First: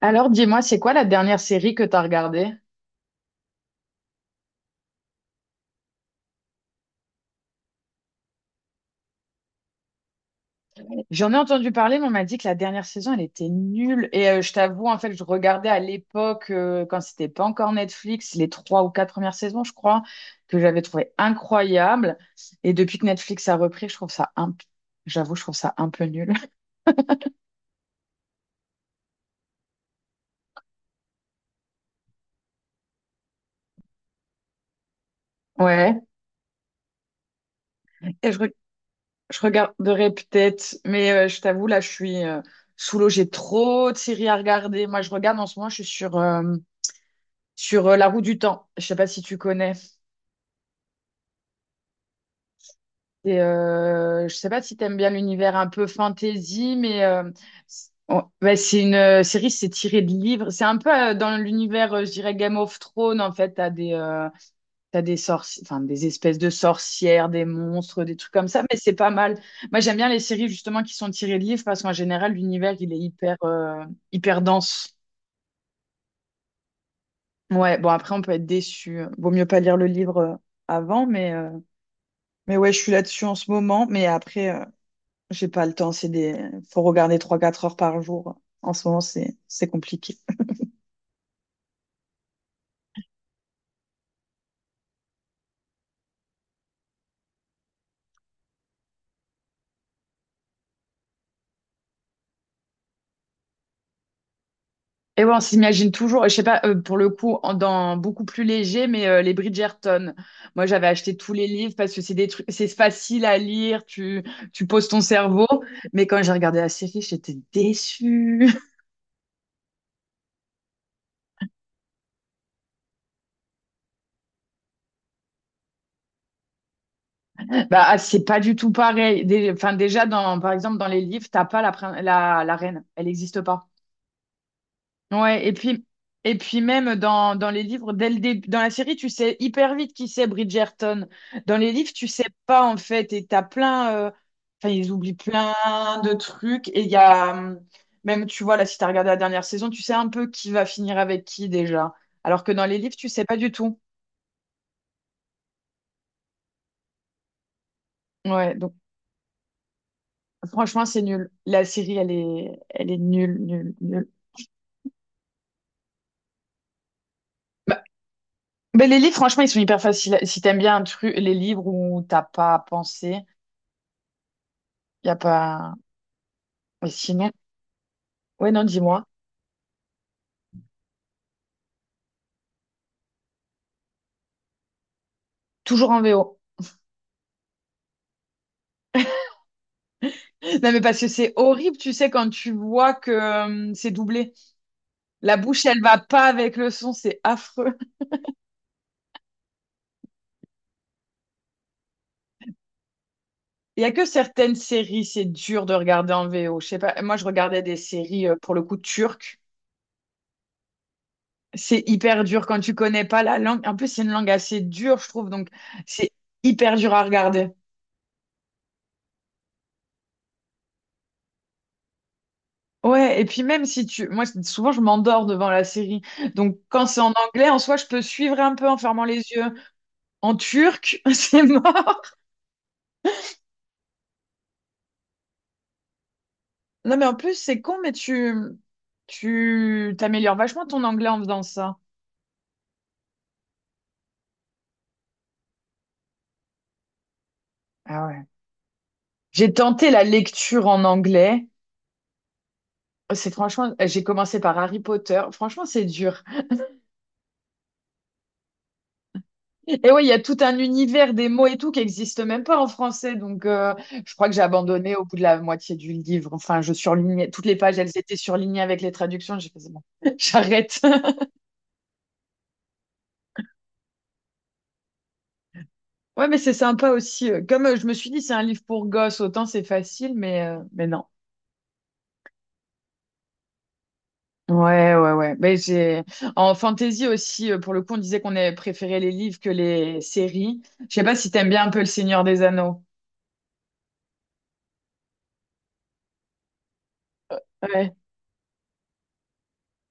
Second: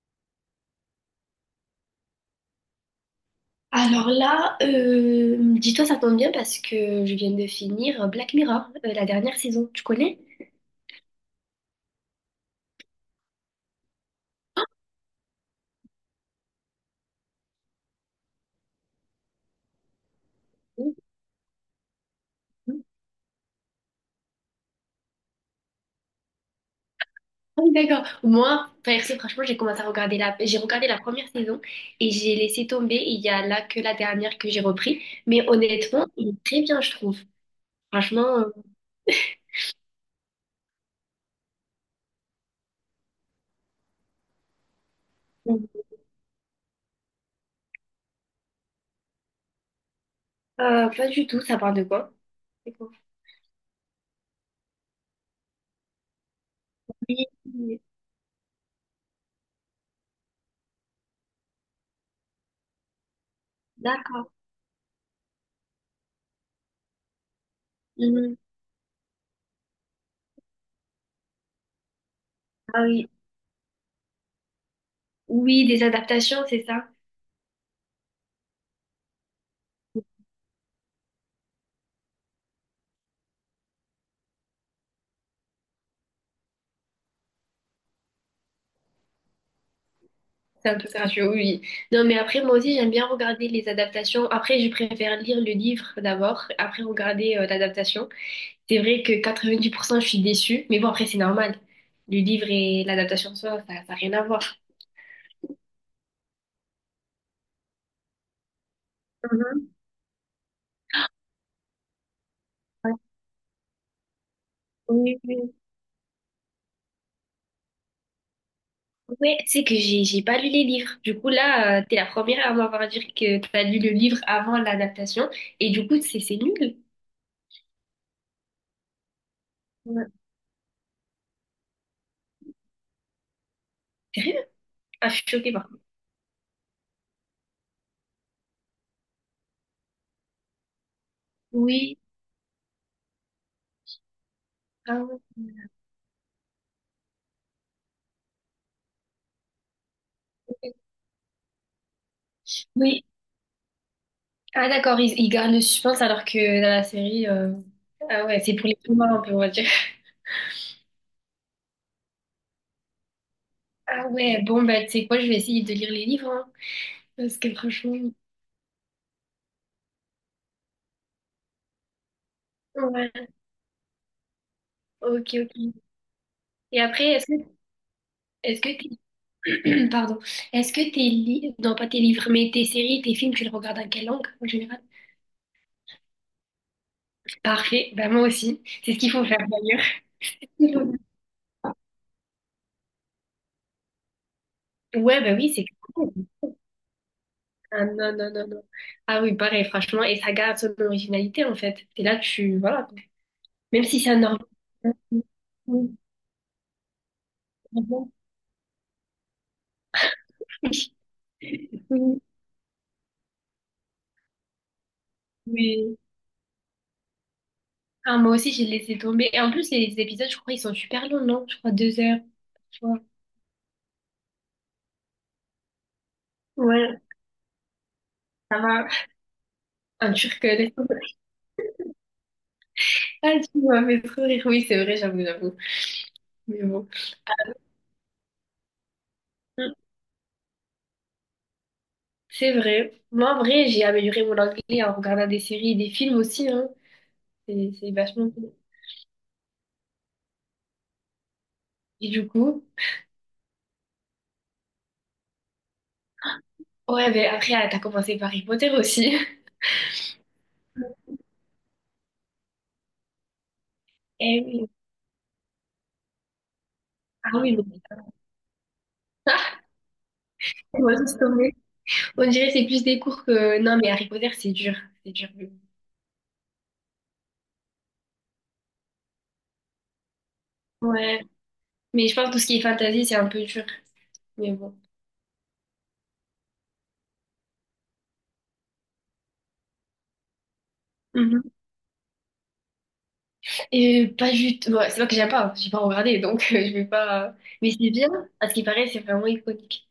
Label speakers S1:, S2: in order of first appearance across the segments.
S1: Alors, dis-moi, c'est quoi la dernière série que t'as regardée?
S2: Alors là, dis-toi, ça tombe bien parce que je viens de finir Black Mirror, la dernière saison. Tu connais?
S1: J'en ai entendu parler, mais on m'a dit que la dernière saison, elle était nulle. Et je t'avoue, en fait, je regardais à l'époque, quand c'était pas encore Netflix, les trois ou quatre premières saisons, je crois, que j'avais
S2: Oui,
S1: trouvé incroyable. Et
S2: oui.
S1: depuis que Netflix a repris, je trouve ça j'avoue, je trouve ça un peu nul.
S2: Ah oui, d'accord. Moi, perso, franchement, j'ai commencé à regarder la... J'ai regardé la première saison et j'ai laissé tomber. Il y a là que la dernière que j'ai repris. Mais
S1: Ouais.
S2: honnêtement, il est très bien, je trouve.
S1: Et
S2: Franchement,
S1: je regarderai peut-être, mais je t'avoue, là, je suis sous l'eau. J'ai trop de séries à regarder. Moi, je regarde en
S2: euh,
S1: ce moment, je suis sur La Roue du Temps. Je sais pas si tu connais.
S2: pas du tout. Ça parle de quoi? C'est quoi?
S1: Et je sais pas si t'aimes bien l'univers un peu fantasy, mais
S2: Oui, oui,
S1: ouais, c'est une série, c'est tiré de livres. C'est un peu dans l'univers, je dirais, Game of Thrones. En fait,
S2: d'accord.
S1: enfin, des espèces de sorcières, des monstres, des trucs
S2: Mhm.
S1: comme ça, mais c'est pas mal. Moi, j'aime bien les séries justement qui sont tirées de livres parce qu'en général, l'univers,
S2: Ah
S1: il est
S2: oui.
S1: hyper dense.
S2: Oui, des adaptations, c'est ça?
S1: Ouais, bon, après, on peut être déçu. Vaut mieux pas lire le livre avant, mais ouais, je suis là-dessus en ce moment. Mais après, j'ai pas le temps, c'est des. Faut regarder trois quatre heures par jour. En ce moment, c'est compliqué.
S2: C'est un peu courageux, oui. Oui. Non, mais après, moi aussi, j'aime bien regarder les adaptations. Après, je préfère lire le livre d'abord, après regarder l'adaptation. C'est vrai que 90% je suis déçue, mais bon, après, c'est normal. Le livre et l'adaptation, ça n'a rien à voir.
S1: Et ouais, on s'imagine toujours, je sais pas, pour le coup, dans beaucoup plus léger, mais les
S2: Mhm.
S1: Bridgerton. Moi, j'avais acheté tous les livres parce que c'est des trucs, c'est
S2: Ouais.
S1: facile à lire, tu poses ton
S2: Oui,
S1: cerveau.
S2: oui.
S1: Mais quand j'ai regardé la série, j'étais déçue.
S2: Ouais, tu sais que j'ai pas lu les livres. Du coup, là, t'es la première à m'avoir dit que t'as lu le livre avant l'adaptation, et du coup, c'est nul.
S1: Bah, ah, c'est pas du tout pareil. Enfin,
S2: Ouais.
S1: déjà, dans, par exemple, dans les livres, t'as pas la reine. Elle n'existe pas.
S2: Sérieux? Ah, je suis
S1: Ouais, et
S2: choquée, par contre.
S1: puis, et puis même dans les livres, dès le début, dans la série, tu sais hyper vite qui c'est Bridgerton. Dans les livres,
S2: Oui.
S1: tu sais pas en fait, et t'as plein, enfin ils
S2: Ah
S1: oublient
S2: ouais.
S1: plein de trucs, et il y a même, tu vois, là, si t'as regardé la dernière saison, tu sais un peu qui va finir avec qui déjà. Alors que dans les livres,
S2: Oui.
S1: tu sais pas du tout.
S2: Ah d'accord, ils gardent le suspense alors que dans la série, ah ouais,
S1: Ouais,
S2: c'est pour
S1: donc
S2: les plus morts un peu, on va dire.
S1: franchement, c'est nul. La série, elle est nulle, nulle, nulle.
S2: Ah ouais, bon bah tu sais quoi, je vais essayer de lire les livres, hein, parce que
S1: Bah,
S2: franchement,
S1: mais les livres, franchement, ils sont hyper faciles. Si t'aimes bien un truc, les livres où t'as pas à penser,
S2: ouais,
S1: y a
S2: ok,
S1: pas.
S2: ok. Et
S1: Mais
S2: après, est-ce
S1: sinon,
S2: que,
S1: ouais,
S2: est-ce
S1: non,
S2: que
S1: dis-moi.
S2: t'es, pardon, est-ce que tes livres, non pas tes livres, mais tes séries, tes films, tu les regardes en quelle langue en général?
S1: Toujours en VO.
S2: Parfait, bah moi aussi, c'est ce qu'il faut faire d'ailleurs. Il
S1: Non, mais
S2: faut-
S1: parce que c'est horrible, tu sais, quand tu vois que c'est doublé.
S2: Ouais, bah
S1: La
S2: oui, c'est
S1: bouche, elle va
S2: cool.
S1: pas avec le son, c'est affreux.
S2: Ah non, non, non, non. Ah oui, pareil, franchement, et ça garde son originalité en fait. Et là, voilà.
S1: Il
S2: Même
S1: y a
S2: si
S1: que
S2: c'est un organe.
S1: certaines séries, c'est dur de regarder en VO. Je sais pas, moi, je regardais des séries, pour le coup, turques. C'est hyper dur quand tu connais pas la langue. En plus, c'est une langue assez dure, je trouve, donc
S2: Oui.
S1: c'est hyper dur à regarder.
S2: Ah, moi aussi, j'ai laissé tomber. Et en plus, les épisodes, je crois, ils sont super longs, non? Je crois deux heures, tu vois.
S1: Ouais, et puis même si tu... Moi, souvent, je m'endors devant la série. Donc, quand c'est
S2: Ouais,
S1: en anglais, en soi, je peux suivre un
S2: ça
S1: peu en
S2: va.
S1: fermant les yeux.
S2: Un
S1: En
S2: turc, laisse tomber.
S1: turc, c'est mort.
S2: Ah, tu m'as fait trop rire. Oui, c'est vrai, j'avoue, j'avoue. Mais bon.
S1: Non, mais en plus, c'est con, mais tu,
S2: Mm.
S1: tu t'améliores vachement ton anglais en faisant ça.
S2: C'est vrai. Moi, en vrai, j'ai amélioré mon anglais en regardant des séries et des films aussi, hein. C'est
S1: Ah ouais.
S2: vachement bien.
S1: J'ai tenté la lecture en anglais.
S2: Et du coup,
S1: C'est franchement, j'ai commencé par Harry Potter. Franchement, c'est dur.
S2: ouais, mais après, ah, t'as commencé par Harry Potter aussi.
S1: Et ouais, il y a tout un univers des mots et tout qui n'existe même pas en français. Donc, je crois que j'ai
S2: Eh oui.
S1: abandonné au bout de la moitié du livre. Enfin, je surlignais
S2: Ah
S1: toutes les
S2: oui, mais
S1: pages, elles étaient surlignées avec les traductions. J'ai fait, c'est bon, j'arrête.
S2: moi, laisse tomber. On dirait que c'est plus des cours que... Non, mais Harry Potter, c'est dur. C'est dur.
S1: Ouais, mais c'est sympa aussi. Comme je me suis dit, c'est un livre pour gosses, autant c'est facile, mais non.
S2: Ouais. Mais je pense que tout ce qui est fantasy, c'est un peu dur. Mais bon.
S1: Ouais, ouais, ouais. En fantasy aussi, pour le coup, on disait qu'on avait préféré les livres que les séries. Je sais pas si t'aimes
S2: Mhm.
S1: bien un peu Le Seigneur des Anneaux.
S2: Et pas du tout... ouais, c'est pas que j'aime pas. Hein. J'ai pas regardé, donc je vais pas... Mais c'est
S1: Ouais.
S2: bien. À ce qui paraît, c'est vraiment iconique.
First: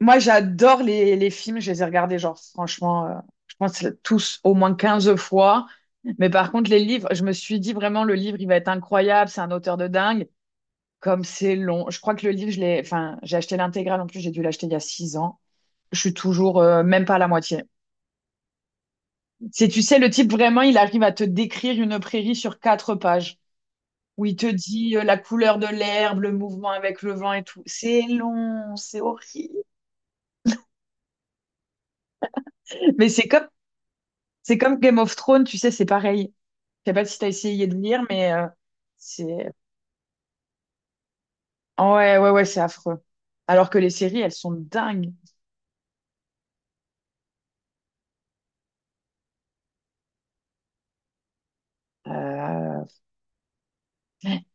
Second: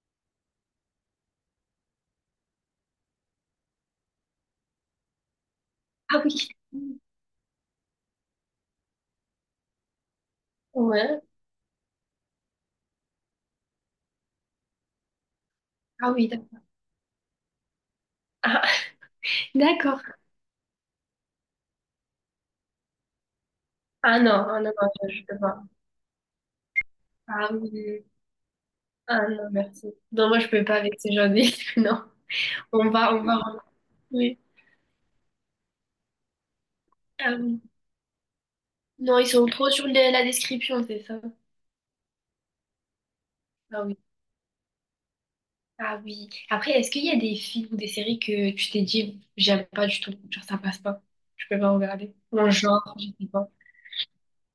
S1: Moi, j'adore les films. Je les ai regardés, genre, franchement, je pense tous au moins 15 fois.
S2: Ah
S1: Mais
S2: oui.
S1: par contre, les livres, je me suis dit vraiment, le livre, il va être incroyable. C'est un auteur de dingue.
S2: Ouais.
S1: Comme c'est long. Je crois que le livre, je l'ai, enfin, j'ai acheté l'intégrale. En plus, j'ai dû l'acheter il y a 6 ans. Je
S2: Ah
S1: suis
S2: oui, d'accord.
S1: toujours, même pas à la moitié.
S2: Ah,
S1: C'est, tu sais,
S2: d'accord.
S1: le type vraiment, il arrive à te décrire une prairie sur quatre pages,
S2: Ah
S1: où
S2: non,
S1: il te
S2: ah non, non,
S1: dit
S2: je,
S1: la
S2: je peux
S1: couleur
S2: pas.
S1: de l'herbe, le mouvement avec le vent et
S2: Ah
S1: tout. C'est
S2: oui.
S1: long, c'est
S2: Ah non,
S1: horrible.
S2: merci. Non, moi, je peux pas avec ces gens. Non. On
S1: Mais
S2: va, on
S1: c'est
S2: va.
S1: comme,
S2: Oui.
S1: c'est comme Game of Thrones, tu sais, c'est pareil. Je sais pas si t'as
S2: Ah oui.
S1: essayé de lire, mais
S2: Non, ils sont
S1: c'est.
S2: trop sur la description, c'est ça.
S1: Ah ouais, ouais, ouais, c'est affreux. Alors que
S2: Ah
S1: les
S2: oui.
S1: séries, elles sont dingues.
S2: Ah oui. Après, est-ce qu'il y a des films ou des séries que tu t'es dit, j'aime pas du tout, genre ça passe pas, je peux pas regarder. Ou un
S1: Euh,
S2: genre, je sais pas.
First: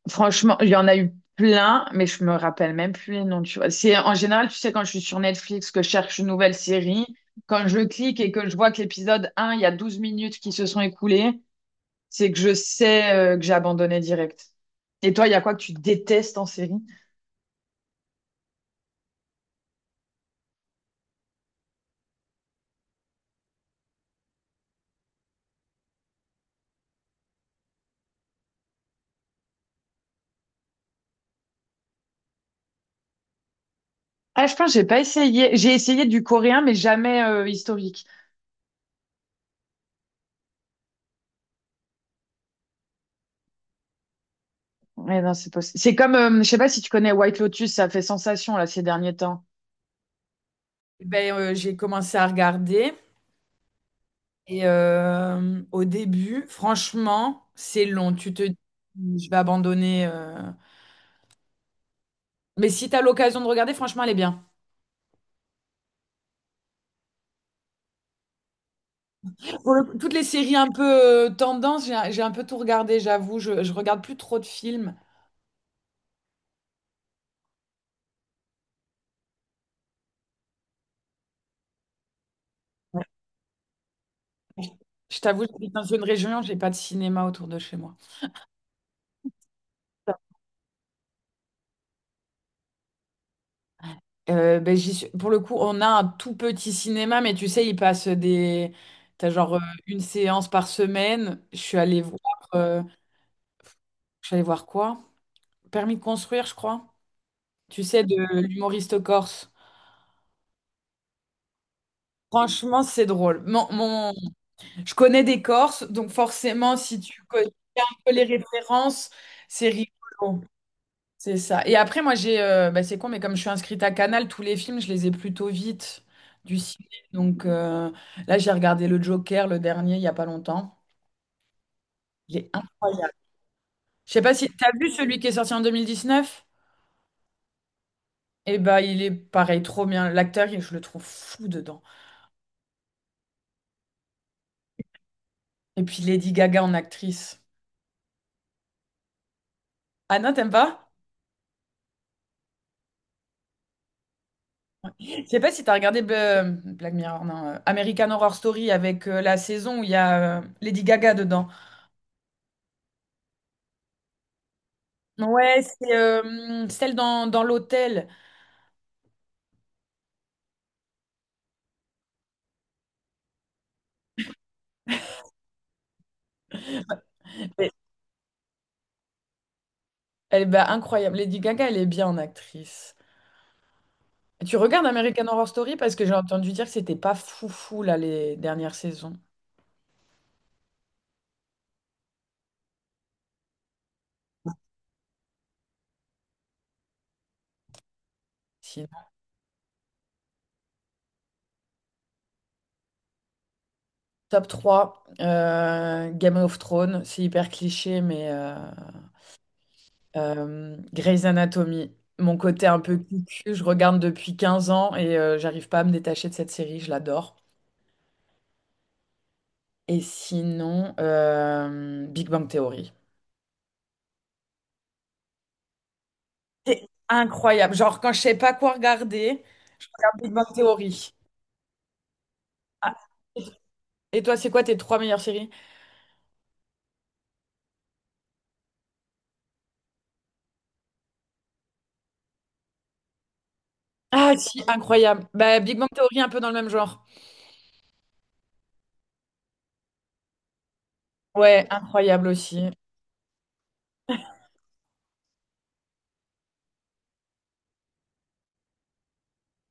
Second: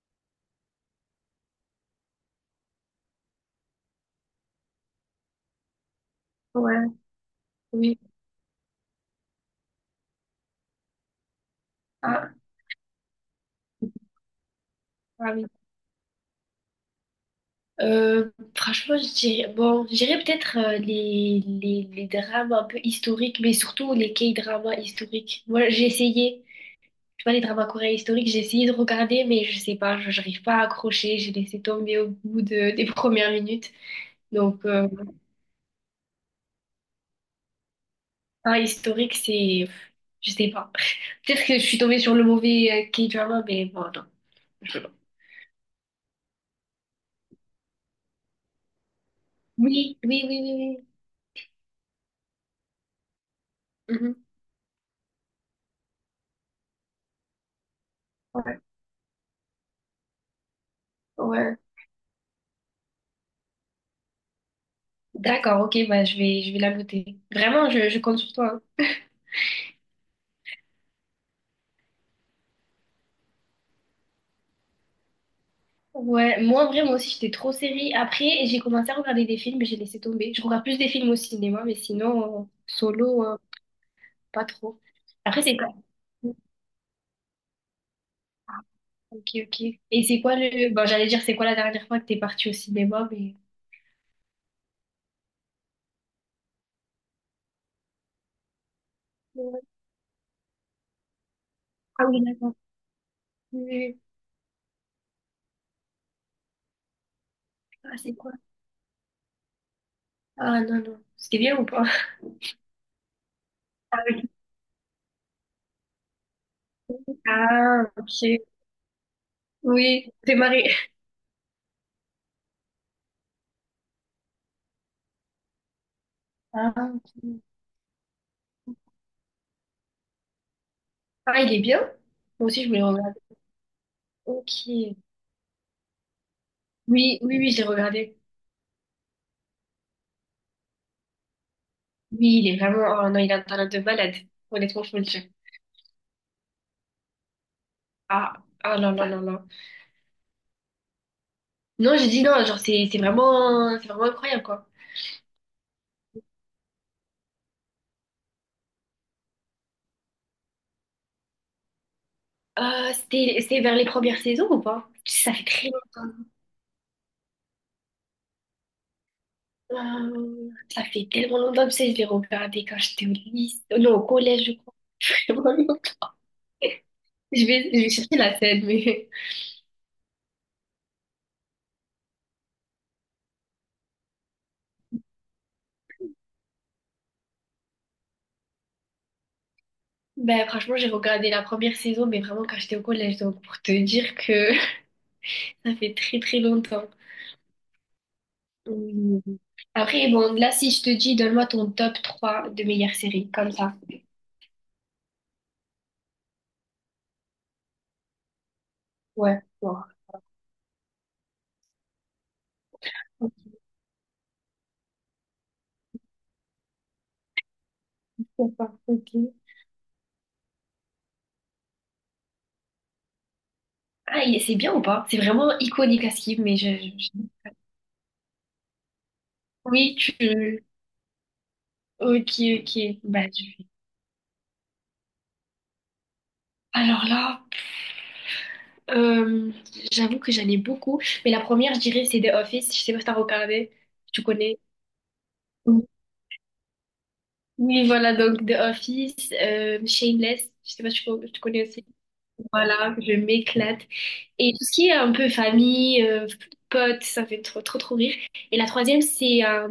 S1: Franchement, il y en a eu plein, mais je me rappelle même plus les noms, tu vois. C'est, en général, tu sais, quand je suis sur Netflix, que je cherche une nouvelle
S2: Ouais,
S1: série, quand je
S2: oui.
S1: clique et que je vois que l'épisode un, il y a 12 minutes qui se sont écoulées, c'est
S2: Ah,
S1: que je sais, que j'ai abandonné direct. Et toi, il
S2: ah
S1: y a
S2: oui.
S1: quoi que tu détestes en série?
S2: Franchement, je dirais, bon, je dirais peut-être les drames un peu historiques, mais surtout les K-dramas historiques. Moi, j'ai essayé, tu vois, les dramas coréens historiques, j'ai essayé de regarder, mais je sais pas, je n'arrive pas à accrocher, j'ai laissé tomber au bout de, des premières minutes.
S1: Ah, je
S2: Donc,
S1: pense que j'ai pas essayé. J'ai essayé du coréen, mais jamais historique.
S2: ah, historique, c'est... Je sais pas. Peut-être que je suis tombée sur le mauvais K-drama, mais bon, non. Je sais pas.
S1: Ouais, non, c'est possible. C'est comme, je sais pas si tu connais White Lotus, ça fait sensation là ces derniers temps.
S2: Oui, oui, oui, oui,
S1: Ben, j'ai commencé à regarder.
S2: oui. Mhm.
S1: Et au début, franchement, c'est long. Tu te dis,
S2: Ouais,
S1: je vais abandonner.
S2: ouais.
S1: Mais si tu as l'occasion de regarder, franchement, elle est bien.
S2: D'accord, ok, bah, je vais la noter. Vraiment, je compte sur toi. Hein.
S1: Toutes les séries un peu tendance, j'ai un peu tout regardé, j'avoue. Je regarde plus trop de films.
S2: Ouais, moi, en vrai, moi aussi, j'étais trop série. Après, j'ai commencé à regarder des films, mais j'ai laissé tomber. Je regarde plus des films au cinéma, mais sinon, solo, pas trop.
S1: Je
S2: Après,
S1: t'avoue,
S2: c'est quoi?
S1: j'habite dans une région, j'ai pas de cinéma autour de chez moi.
S2: Ah, ok, ok. Et c'est quoi le... Bon, j'allais dire, c'est quoi la dernière fois que t'es partie au cinéma, mais...
S1: Ben, pour le coup, on a un tout petit cinéma, mais tu sais, il passe des. T'as genre
S2: Ouais.
S1: une séance par semaine. Je suis allée
S2: Ah
S1: voir.
S2: oui, d'accord.
S1: euh,
S2: Oui, oui.
S1: Je suis allée voir quoi? Permis de construire, je crois. Tu
S2: Ah,
S1: sais,
S2: c'est
S1: de
S2: quoi?
S1: l'humoriste corse.
S2: Ah, non, non. C'était bien ou pas?
S1: Franchement, c'est drôle.
S2: Ah, ok.
S1: Je connais des Corses, donc forcément, si tu connais un
S2: Ah,
S1: peu les
S2: ok.
S1: références, c'est
S2: Oui, c'est
S1: rigolo.
S2: marré.
S1: C'est ça. Et après, moi, j'ai. Bah, c'est con, mais comme je suis inscrite à Canal, tous les films, je les ai plutôt vite du
S2: Ah,
S1: ciné.
S2: ok.
S1: Donc, là, j'ai regardé Le Joker, le dernier, il n'y a pas longtemps.
S2: Ah, il est bien?
S1: Il
S2: Moi
S1: est
S2: aussi, je voulais
S1: incroyable.
S2: regarder.
S1: Je sais pas si.
S2: Ok.
S1: T'as vu
S2: Oui,
S1: celui qui est sorti en 2019?
S2: oui, oui, j'ai regardé.
S1: Eh bah, il est pareil, trop bien. L'acteur, je le trouve fou dedans.
S2: Oui, il est vraiment... Oh non, il a un talent de malade. Honnêtement, je peux le dire.
S1: Et puis Lady Gaga en actrice.
S2: Ah, ah non, non, non, non.
S1: Ah non, t'aimes pas?
S2: Non, j'ai dit non, genre, c'est vraiment... C'est vraiment incroyable, quoi.
S1: Je sais pas si tu as regardé Black Mirror, non, American Horror Story avec la saison où il y a Lady Gaga dedans.
S2: C'était vers les premières saisons ou pas? Ça fait
S1: Ouais,
S2: très
S1: c'est
S2: longtemps.
S1: celle dans, l'hôtel.
S2: Ça fait tellement longtemps que je l'ai regardé quand j'étais au lycée. Non, au collège, je crois. Vraiment. Je
S1: Elle
S2: vais, je vais chercher la scène, mais
S1: elle est bah, incroyable. Lady Gaga, elle est bien en actrice. Tu regardes American Horror Story parce que j'ai entendu dire que c'était pas foufou là les dernières saisons.
S2: ben, franchement, j'ai regardé la première saison, mais vraiment quand j'étais au collège, donc pour te dire que ça fait très très longtemps.
S1: Sinon,
S2: Mm. Après, bon, là, si je te dis, donne-moi ton top 3 de meilleures séries, comme ça.
S1: top 3 Game of Thrones, c'est hyper cliché,
S2: Ouais, bon.
S1: Grey's Anatomy, mon côté un peu cucu, je regarde depuis 15 ans et j'arrive pas à me détacher de cette série, je l'adore.
S2: Pourquoi pas, ok.
S1: Et sinon, Big Bang Theory.
S2: Ah, c'est bien ou pas? C'est vraiment iconique à skip, mais
S1: C'est incroyable. Genre, quand je sais pas quoi regarder, je
S2: oui,
S1: regarde Big Bang
S2: tu...
S1: Theory.
S2: Ok, ok.
S1: Ah.
S2: Bah, je
S1: Et toi, c'est quoi tes trois meilleures séries?
S2: alors là, euh, j'avoue que j'en ai beaucoup, mais la première, je dirais, c'est The Office. Je sais pas si t'as regardé, tu
S1: Ah,
S2: connais.
S1: si, incroyable. Bah, Big Bang Theory, un peu dans le même genre.
S2: Oui, voilà, donc The Office, Shameless, je sais pas si tu
S1: Ouais,
S2: connais aussi.
S1: incroyable aussi.
S2: Voilà, je m'éclate. Et tout ce qui est un peu famille, potes, ça fait trop, trop, trop rire. Et la troisième, c'est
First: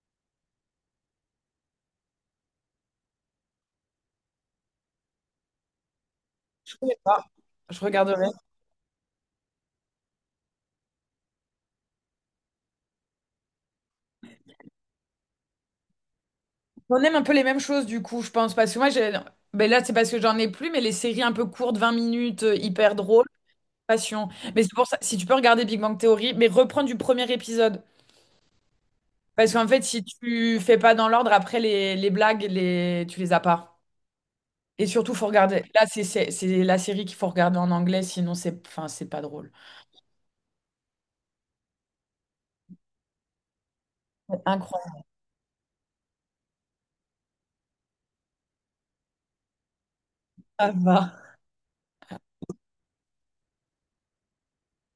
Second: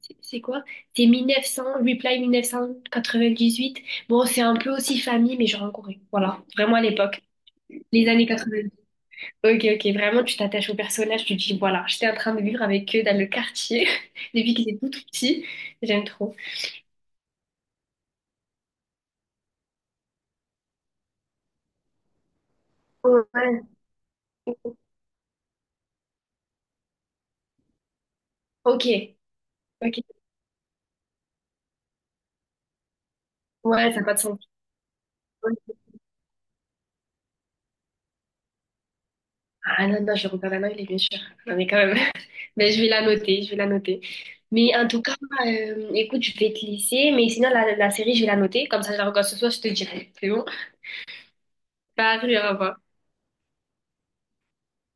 S2: c'est quoi? C'est 1900, Reply 1998. Bon, c'est un peu aussi famille, mais genre en Corée. Voilà,
S1: Je
S2: vraiment à
S1: connais
S2: l'époque,
S1: pas. Je
S2: les
S1: regarderai.
S2: années 90. Ok, ok, vraiment, tu t'attaches aux personnages, tu te dis, voilà, j'étais en train de vivre avec eux dans le quartier depuis qu'ils étaient tout, tout petits. J'aime trop.
S1: On aime un peu les mêmes choses du coup, je pense. Parce que moi, ben là, c'est parce que j'en ai plus, mais les séries un peu courtes, 20 minutes, hyper drôles,
S2: Ouais.
S1: passion. Mais c'est pour ça, si tu peux regarder Big Bang Theory, mais reprends du premier épisode.
S2: Ok.
S1: Parce qu'en fait,
S2: Ok.
S1: si tu fais pas dans l'ordre, après, les blagues, tu les as pas.
S2: Ouais, ça n'a pas de sens.
S1: Et surtout, faut regarder. Là, c'est la série qu'il faut regarder en anglais, sinon c'est enfin, c'est pas drôle.
S2: Ah non, non, je regarde un il est bien sûr. Non, mais quand même. Mais je vais la noter, je vais la noter. Mais en tout cas, écoute, je vais te laisser. Mais sinon, la série, je vais la noter. Comme ça, je la regarde ce soir, je te dirai. C'est bon?
S1: Incroyable.
S2: Salut, au revoir.